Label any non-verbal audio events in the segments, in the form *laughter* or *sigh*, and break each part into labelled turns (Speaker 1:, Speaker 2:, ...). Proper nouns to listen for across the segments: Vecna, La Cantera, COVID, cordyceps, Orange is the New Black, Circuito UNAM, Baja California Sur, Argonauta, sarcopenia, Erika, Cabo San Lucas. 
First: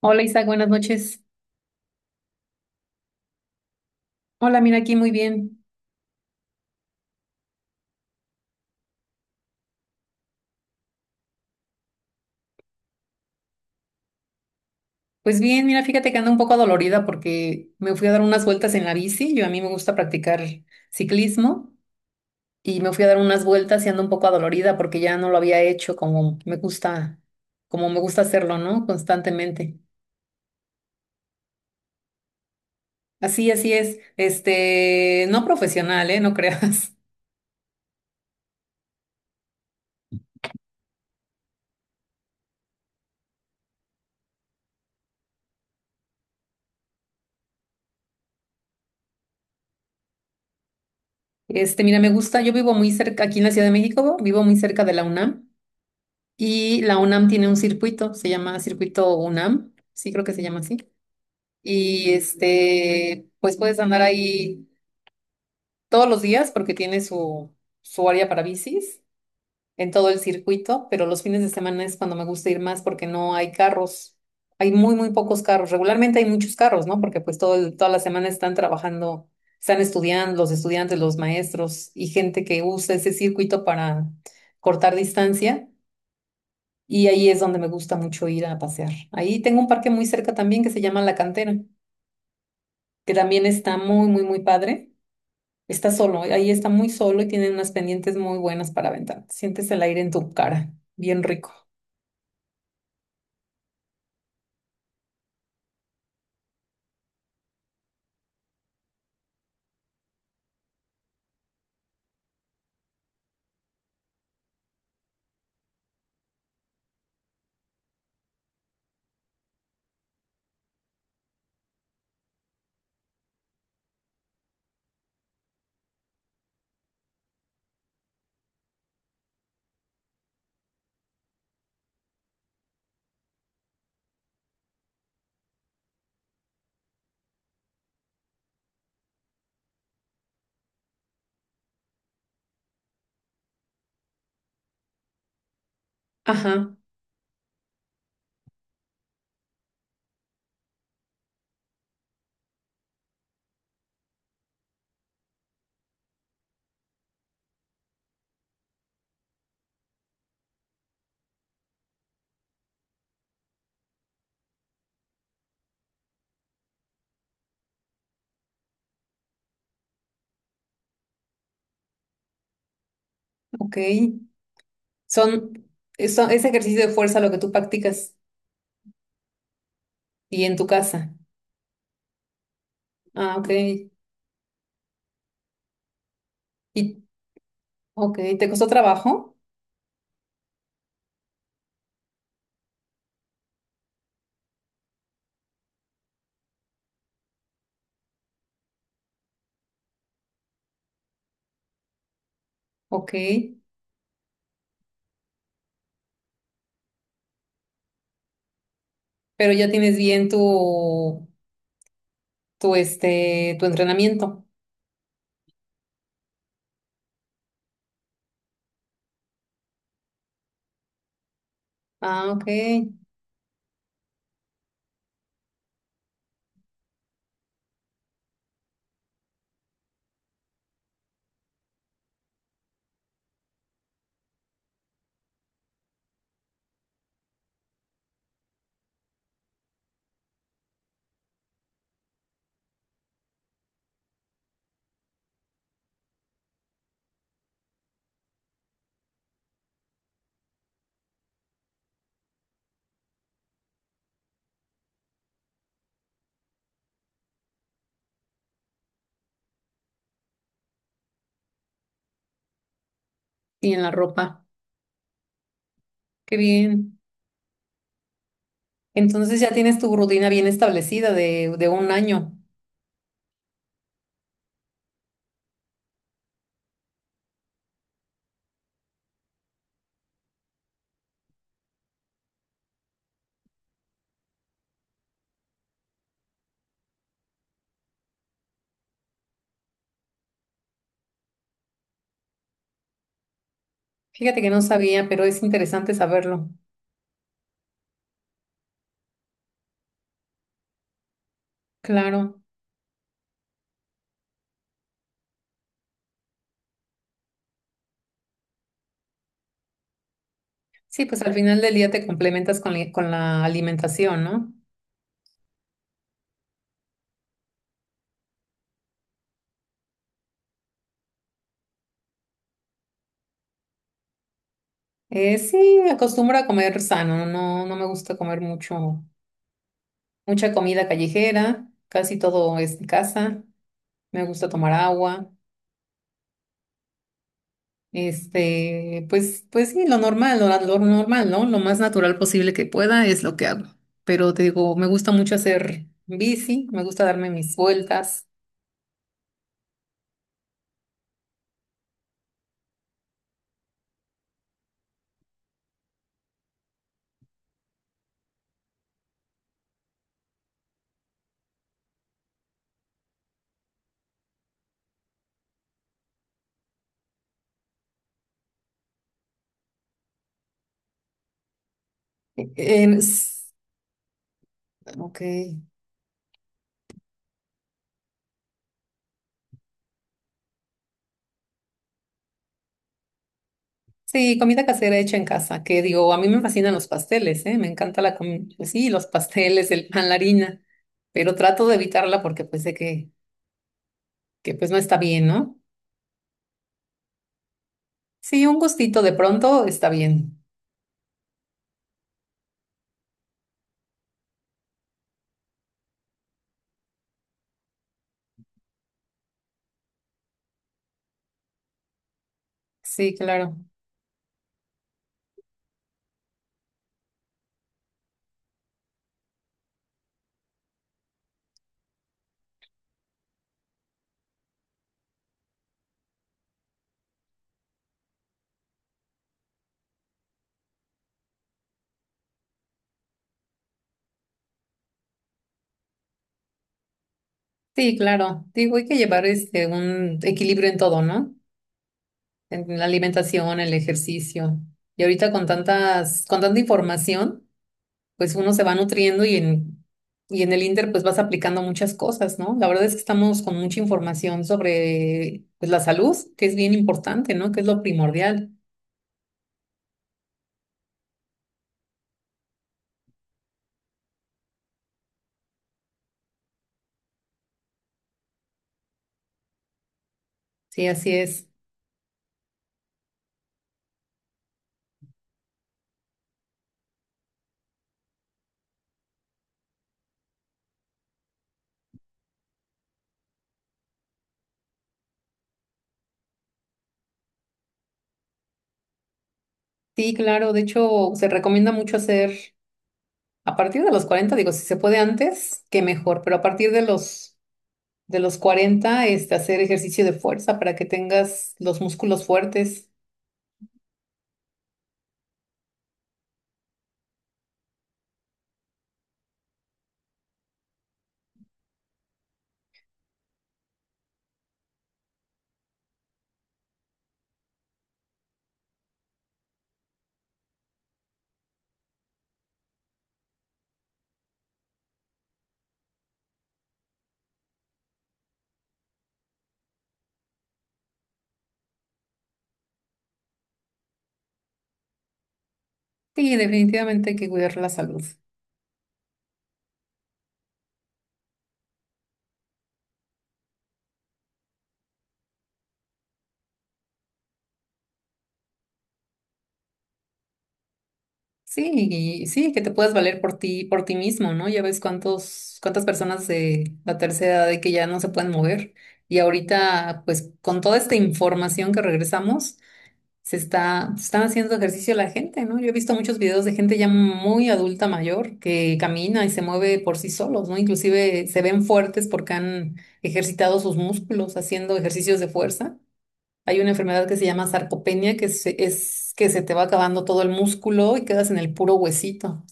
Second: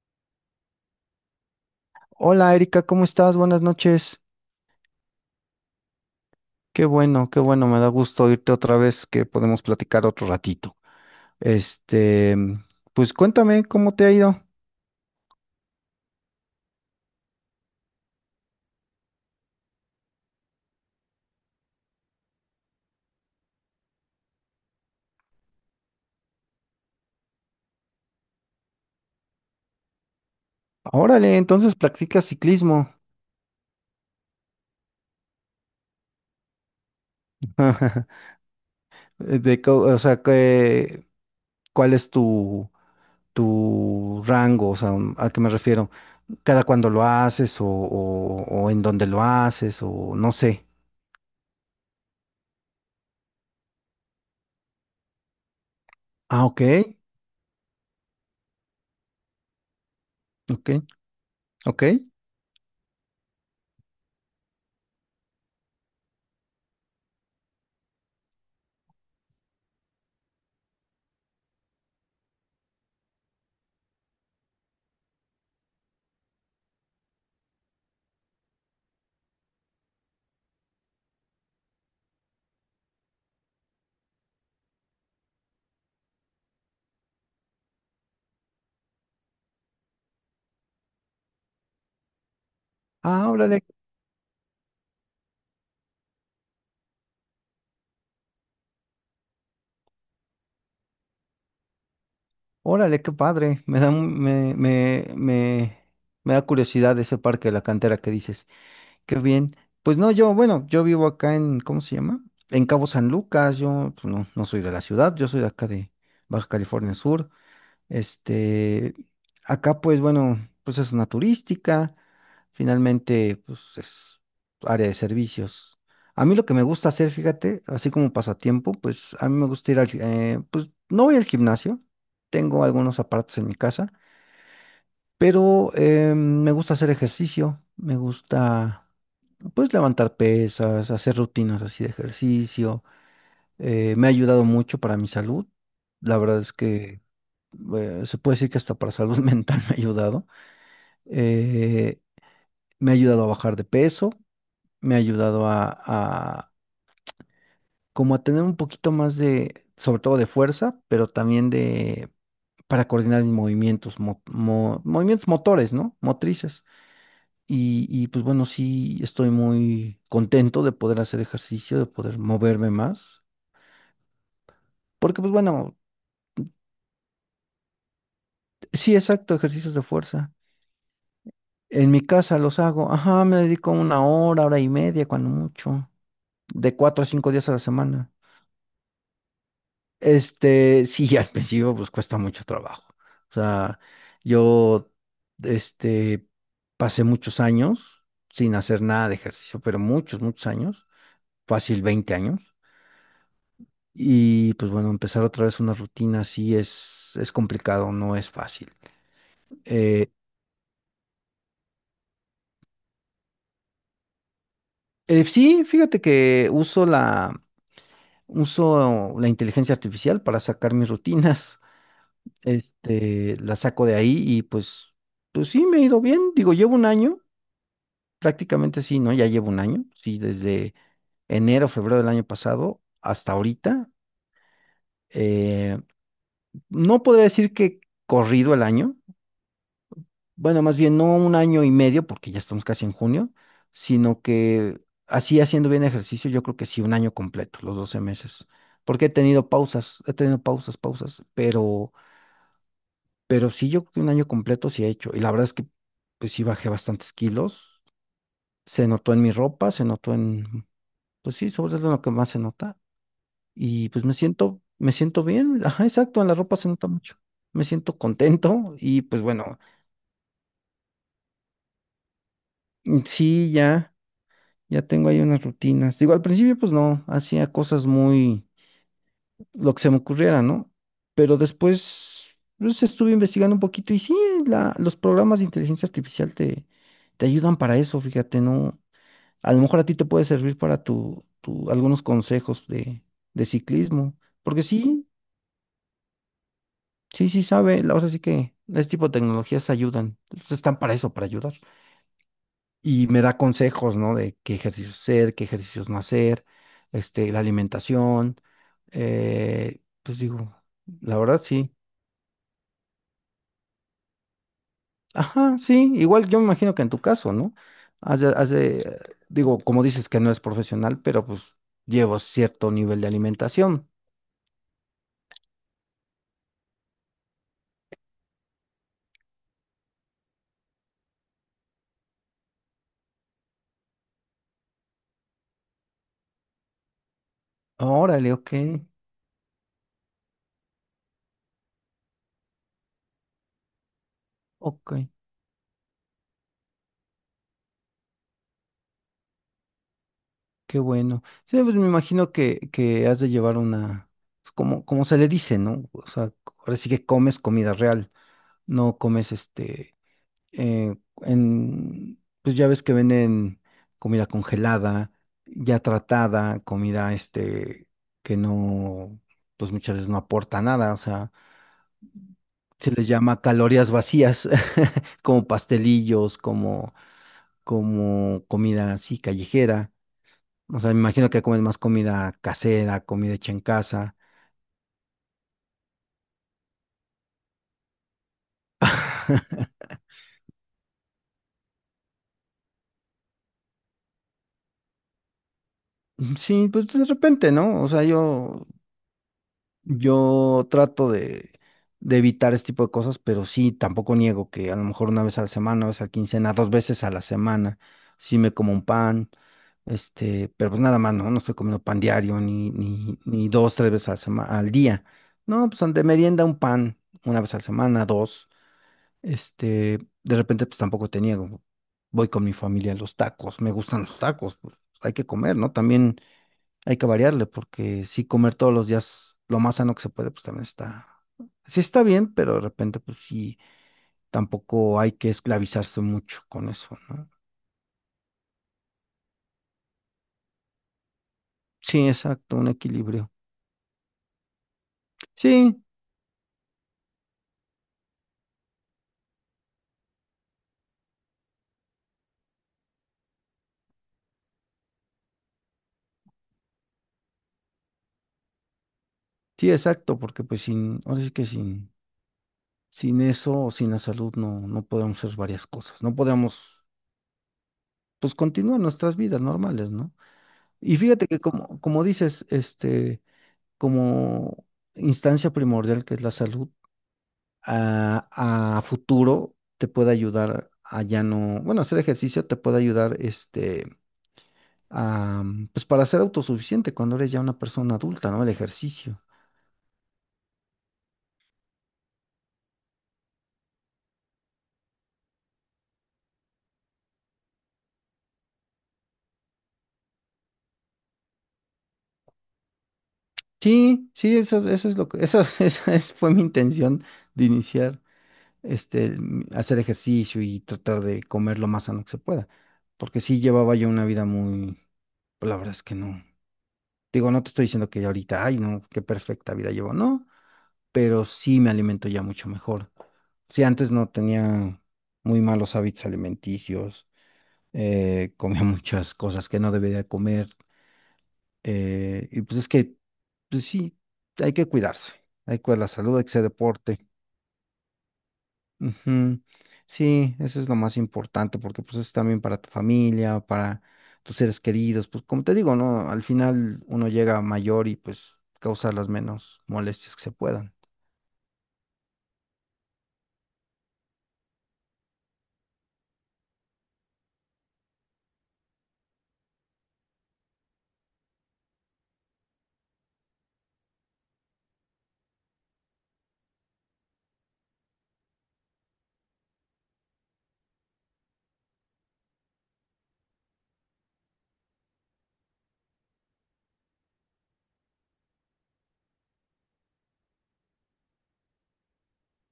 Speaker 1: Hola Isaac, buenas noches.
Speaker 2: Hola Erika, ¿cómo estás? Buenas noches.
Speaker 1: Hola, mira aquí muy bien.
Speaker 2: Qué bueno, me da gusto oírte otra vez que podemos platicar otro ratito. Este, pues cuéntame cómo te ha ido.
Speaker 1: Pues bien, mira, fíjate que ando un poco dolorida porque me fui a dar unas vueltas en la bici. Yo a mí me gusta practicar ciclismo y me fui a dar unas vueltas y ando un poco adolorida porque ya no lo había hecho como me gusta hacerlo, ¿no? Constantemente.
Speaker 2: Órale, entonces practicas ciclismo.
Speaker 1: Así, así es. No profesional, ¿eh? No creas. *laughs*
Speaker 2: *laughs* De, co- o sea, que, ¿cuál es tu rango? O sea, ¿a qué me refiero? ¿Cada cuándo lo haces o o en dónde lo haces o no sé?
Speaker 1: Mira, me gusta, yo vivo muy cerca, aquí en la Ciudad de México, vivo muy cerca de la UNAM
Speaker 2: Ah, ok,
Speaker 1: y la UNAM tiene un circuito, se llama Circuito UNAM, sí creo que se llama
Speaker 2: ok,
Speaker 1: así.
Speaker 2: ok.
Speaker 1: Y este, pues puedes andar ahí todos los días porque tiene su área para bicis en todo el circuito, pero los fines de semana es cuando me gusta ir más porque no hay carros. Hay muy, muy pocos carros. Regularmente hay muchos carros, ¿no? Porque pues toda la semana están trabajando, están estudiando, los estudiantes, los maestros y gente que usa ese circuito para cortar distancia. Y ahí es donde me gusta mucho ir a pasear. Ahí tengo un parque muy cerca también que se llama La Cantera, que
Speaker 2: Ah,
Speaker 1: también
Speaker 2: órale,
Speaker 1: está muy, muy, muy padre. Está solo, ahí está muy solo y tiene unas pendientes muy buenas para aventar. Sientes el aire en tu cara, bien rico.
Speaker 2: órale, qué padre. Me da, un- me da curiosidad ese parque de la cantera que dices. Qué bien. Pues no, yo, bueno, yo vivo acá en, ¿cómo se llama? En Cabo San Lucas. Yo pues, no soy de la ciudad, yo soy de acá de Baja California Sur. Este, Acá pues bueno, pues es una turística, finalmente pues es área de servicios. A mí lo que me gusta hacer, fíjate, así como pasatiempo, pues a mí me gusta ir pues no voy al gimnasio, tengo algunos aparatos en mi casa, pero me gusta hacer ejercicio, me gusta pues levantar pesas, hacer rutinas así de ejercicio, me ha ayudado mucho para mi salud. La verdad es
Speaker 1: Ajá,
Speaker 2: que se puede decir que hasta para salud *laughs* mental me ha ayudado. Eh, Me ha ayudado a bajar de peso, me ha ayudado a como a tener un poquito más de, sobre todo de fuerza, pero también de, para coordinar mis movimientos, movimientos motores, ¿no? Motrices. Y pues bueno, sí estoy muy contento de poder hacer ejercicio, de poder moverme más.
Speaker 1: ok.
Speaker 2: Porque pues
Speaker 1: Son,
Speaker 2: bueno,
Speaker 1: es ejercicio de fuerza lo que tú practicas
Speaker 2: sí, exacto, ejercicios de fuerza.
Speaker 1: y en tu casa.
Speaker 2: En mi casa los hago, ajá,
Speaker 1: Ah,
Speaker 2: me
Speaker 1: ok.
Speaker 2: dedico una hora, hora y media, cuando mucho, de cuatro
Speaker 1: Y,
Speaker 2: a cinco días a la semana.
Speaker 1: ok, ¿te costó trabajo?
Speaker 2: Este, sí, *laughs* al principio pues cuesta mucho trabajo. O sea, yo, este, pasé muchos años sin hacer nada de ejercicio, pero muchos, muchos años, fácil 20 años.
Speaker 1: Ok,
Speaker 2: Y pues bueno, empezar otra vez una rutina así es complicado, no es fácil.
Speaker 1: pero ya tienes
Speaker 2: Eh,
Speaker 1: bien este, tu entrenamiento.
Speaker 2: sí, fíjate que uso uso la inteligencia artificial para sacar mis rutinas.
Speaker 1: Ah, ok.
Speaker 2: Este, la saco de ahí y pues, pues sí, me ha ido bien. Digo, llevo un año, prácticamente sí, ¿no? Ya llevo un año, sí, desde enero, febrero del año pasado hasta ahorita. eh, no podría decir que corrido el año, bueno, más bien no un año y medio, porque ya estamos casi en junio, sino que así haciendo bien ejercicio, yo creo que sí, un año completo, los 12 meses. Porque he tenido pausas, he tenido pausas, pero sí, yo creo que un año completo sí he hecho. Y la verdad es que, pues sí bajé bastantes kilos. Se notó en mi ropa, se notó en, pues sí, sobre todo en lo que más se nota.
Speaker 1: Y en
Speaker 2: Y
Speaker 1: la
Speaker 2: pues
Speaker 1: ropa.
Speaker 2: me siento bien. Ajá, exacto, en la
Speaker 1: Qué
Speaker 2: ropa se nota
Speaker 1: bien.
Speaker 2: mucho. Me siento contento y pues
Speaker 1: Entonces ya
Speaker 2: bueno,
Speaker 1: tienes tu rutina bien establecida de un año.
Speaker 2: mm, sí, ya, ya tengo ahí unas rutinas. Digo, al principio pues no, hacía cosas muy, lo que se me ocurriera, ¿no? Pero después, pues estuve investigando un poquito y sí, los programas de inteligencia artificial te ayudan para eso, fíjate, no, a lo mejor a ti te puede servir para algunos consejos de ciclismo,
Speaker 1: Fíjate que no
Speaker 2: porque
Speaker 1: sabía, pero es interesante saberlo.
Speaker 2: sí sabe, o sea, sí que este tipo de tecnologías ayudan, pues, están para eso, para ayudar.
Speaker 1: Claro.
Speaker 2: Y me da consejos, ¿no? De qué ejercicios hacer, qué ejercicios no hacer, este, la alimentación, pues digo,
Speaker 1: Sí,
Speaker 2: la
Speaker 1: pues al
Speaker 2: verdad
Speaker 1: final del
Speaker 2: sí.
Speaker 1: día te complementas con, con la alimentación, ¿no?
Speaker 2: Ajá, sí, igual yo me imagino que en tu caso, ¿no? Has de, digo, como dices que no es profesional, pero pues llevo cierto nivel de alimentación.
Speaker 1: Sí, me acostumbro a comer sano, no, no me gusta comer mucho, mucha comida callejera, casi todo es de casa, me gusta tomar agua,
Speaker 2: Ah, órale, ok,
Speaker 1: este, pues, pues sí, lo normal, ¿no? Lo más natural posible que pueda es lo que hago. Pero te digo, me
Speaker 2: ok,
Speaker 1: gusta mucho hacer bici, me gusta darme mis vueltas.
Speaker 2: qué bueno. Sí, pues me imagino que has de llevar una, pues, como, como se le dice, ¿no? O sea, ahora sí que comes comida real, no comes este, eh, pues ya ves que venden comida congelada, ya tratada, comida este, que no, pues muchas veces no aporta nada, o sea, se
Speaker 1: Em,
Speaker 2: les llama
Speaker 1: s-
Speaker 2: calorías vacías,
Speaker 1: ok.
Speaker 2: *laughs* como pastelillos, como, como comida así callejera. O sea, me imagino que comes más comida casera, comida hecha en casa.
Speaker 1: Sí, comida casera hecha en casa, que digo, a mí me fascinan los pasteles, ¿eh? Me encanta la comida, sí, los pasteles,
Speaker 2: *laughs*
Speaker 1: el pan, la harina, pero trato de evitarla porque pues sé que pues no está bien, ¿no?
Speaker 2: Sí, pues de repente, ¿no? O sea,
Speaker 1: Sí, un
Speaker 2: yo,
Speaker 1: gustito de pronto está bien.
Speaker 2: yo trato de evitar este tipo de cosas, pero sí, tampoco niego que a lo mejor una vez a la semana, una vez a la quincena, dos veces a la semana, sí me como un pan, este, pero pues nada más, ¿no? No estoy comiendo pan diario,
Speaker 1: Sí,
Speaker 2: ni
Speaker 1: claro.
Speaker 2: dos, tres veces a al día. No, pues de merienda un pan, una vez a la semana, dos. Este, de repente, pues tampoco tenía, como, voy con mi familia a los tacos, me gustan los tacos, pues hay que comer, ¿no? También hay que variarle, porque si comer todos los días lo más sano que se puede, pues también está, sí está bien, pero de repente, pues sí, tampoco hay que esclavizarse mucho con eso, ¿no?
Speaker 1: Sí, claro. Digo, hay que llevar este un equilibrio en todo, ¿no?
Speaker 2: Sí, exacto, un
Speaker 1: En la
Speaker 2: equilibrio.
Speaker 1: alimentación, el ejercicio. Y ahorita con
Speaker 2: Sí,
Speaker 1: tantas, con tanta información. Pues uno se va nutriendo y en el Inter pues vas aplicando muchas cosas, ¿no? La verdad es que estamos con mucha información sobre pues la salud, que es bien importante, ¿no? Que es lo primordial.
Speaker 2: sí, exacto, porque pues sin, ahora sí que sin, sin eso, sin la salud, no podemos hacer varias cosas, no podemos, pues continuar nuestras vidas normales, ¿no?
Speaker 1: Sí,
Speaker 2: Y
Speaker 1: así
Speaker 2: fíjate que
Speaker 1: es.
Speaker 2: como, como dices, este, como instancia primordial que es la salud, a futuro te puede ayudar a ya no, bueno, hacer ejercicio te puede ayudar, este, a, mm, pues para ser autosuficiente cuando eres ya una persona adulta, ¿no? El ejercicio.
Speaker 1: Sí, claro, de hecho se recomienda mucho hacer a partir de los 40. Digo, si se puede antes, que mejor, pero a partir de los 40 este hacer ejercicio de fuerza para que tengas los músculos fuertes.
Speaker 2: Sí, eso, eso es lo que, eso, *laughs* fue mi intención de iniciar, este, mm, hacer ejercicio y tratar de comer lo más sano que se pueda, porque sí llevaba yo una vida muy, pues la verdad es que no. Digo, no te estoy diciendo que ahorita, ay, no, qué perfecta vida llevo, no, pero sí me alimento ya mucho mejor. Si antes no tenía muy malos hábitos alimenticios, *laughs* comía muchas cosas que no debería comer, y pues es que, pues sí, hay que cuidarse, hay que cuidar la salud, hay que
Speaker 1: Sí,
Speaker 2: hacer deporte.
Speaker 1: definitivamente hay que cuidar la salud.
Speaker 2: Ujú. Sí, eso es lo más importante, porque pues es también para tu familia, para tus seres queridos, pues como te digo, ¿no? Al final uno llega mayor y pues causa las menos molestias que se puedan.
Speaker 1: Sí, y sí, que te puedas valer por ti mismo, ¿no? Ya ves cuántos, cuántas personas de la tercera edad de que ya no se pueden mover. Y ahorita, pues, con toda esta información que regresamos, se están haciendo ejercicio la gente, ¿no? Yo he visto muchos videos de gente ya muy adulta mayor que camina y se mueve por sí solos, ¿no? Inclusive se ven fuertes porque han ejercitado sus músculos haciendo ejercicios de fuerza. Hay una enfermedad que se llama sarcopenia, es que se te va acabando todo el músculo y quedas en el puro huesito.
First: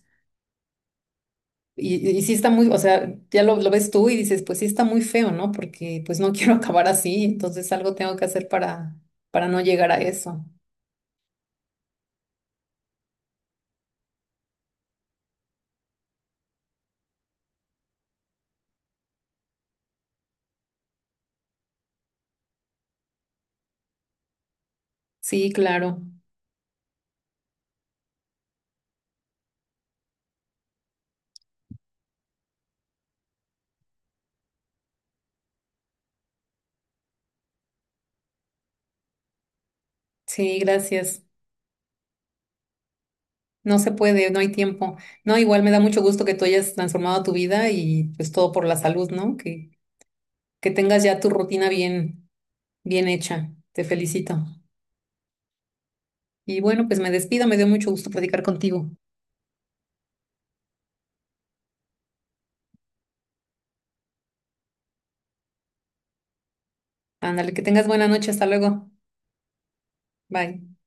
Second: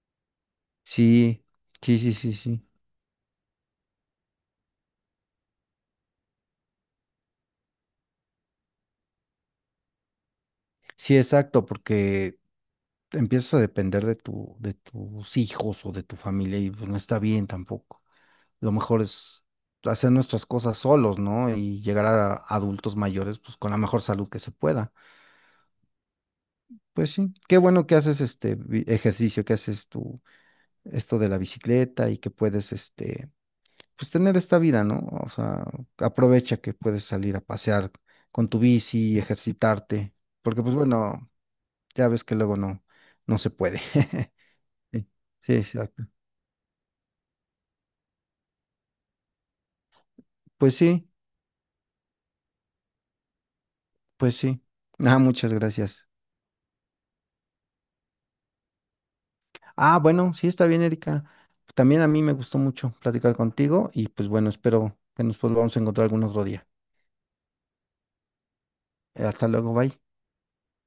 Speaker 2: Sí,
Speaker 1: Y, y sí está
Speaker 2: sí.
Speaker 1: muy, o sea, ya lo ves tú y dices, pues sí está muy feo, ¿no? Porque pues no *laughs* quiero acabar así, entonces algo tengo que hacer para no llegar a eso.
Speaker 2: Sí, exacto, porque empiezas a depender de tu, de tus hijos o de tu familia y pues no está bien tampoco. Lo mejor es hacer nuestras cosas solos, ¿no? Y llegar a adultos mayores pues con la mejor salud que se pueda.
Speaker 1: Sí, claro.
Speaker 2: Pues sí, qué bueno que haces este ejercicio, que haces tu esto de la bicicleta y que puedes este pues tener esta vida, ¿no? O sea, aprovecha que puedes salir a pasear con tu bici, ejercitarte,
Speaker 1: Sí,
Speaker 2: porque pues
Speaker 1: gracias.
Speaker 2: bueno, ya ves que luego no se
Speaker 1: No
Speaker 2: puede.
Speaker 1: se puede,
Speaker 2: *laughs*
Speaker 1: no hay tiempo.
Speaker 2: Sí,
Speaker 1: No, igual me
Speaker 2: sí,
Speaker 1: da mucho
Speaker 2: exacto.
Speaker 1: gusto que tú hayas transformado tu vida y pues todo por la salud, ¿no? Que
Speaker 2: Pues
Speaker 1: tengas
Speaker 2: sí,
Speaker 1: ya tu rutina bien hecha. Te
Speaker 2: pues
Speaker 1: felicito.
Speaker 2: sí. Ah, muchas gracias.
Speaker 1: Y bueno, pues me despido, me dio mucho gusto platicar contigo.
Speaker 2: Ah, bueno, sí está bien, Erika. También a mí me gustó mucho platicar contigo y pues bueno, espero que nos volvamos a encontrar algún otro día.
Speaker 1: Ándale, que tengas buena noche, hasta luego.
Speaker 2: Hasta luego, bye.
Speaker 1: Bye.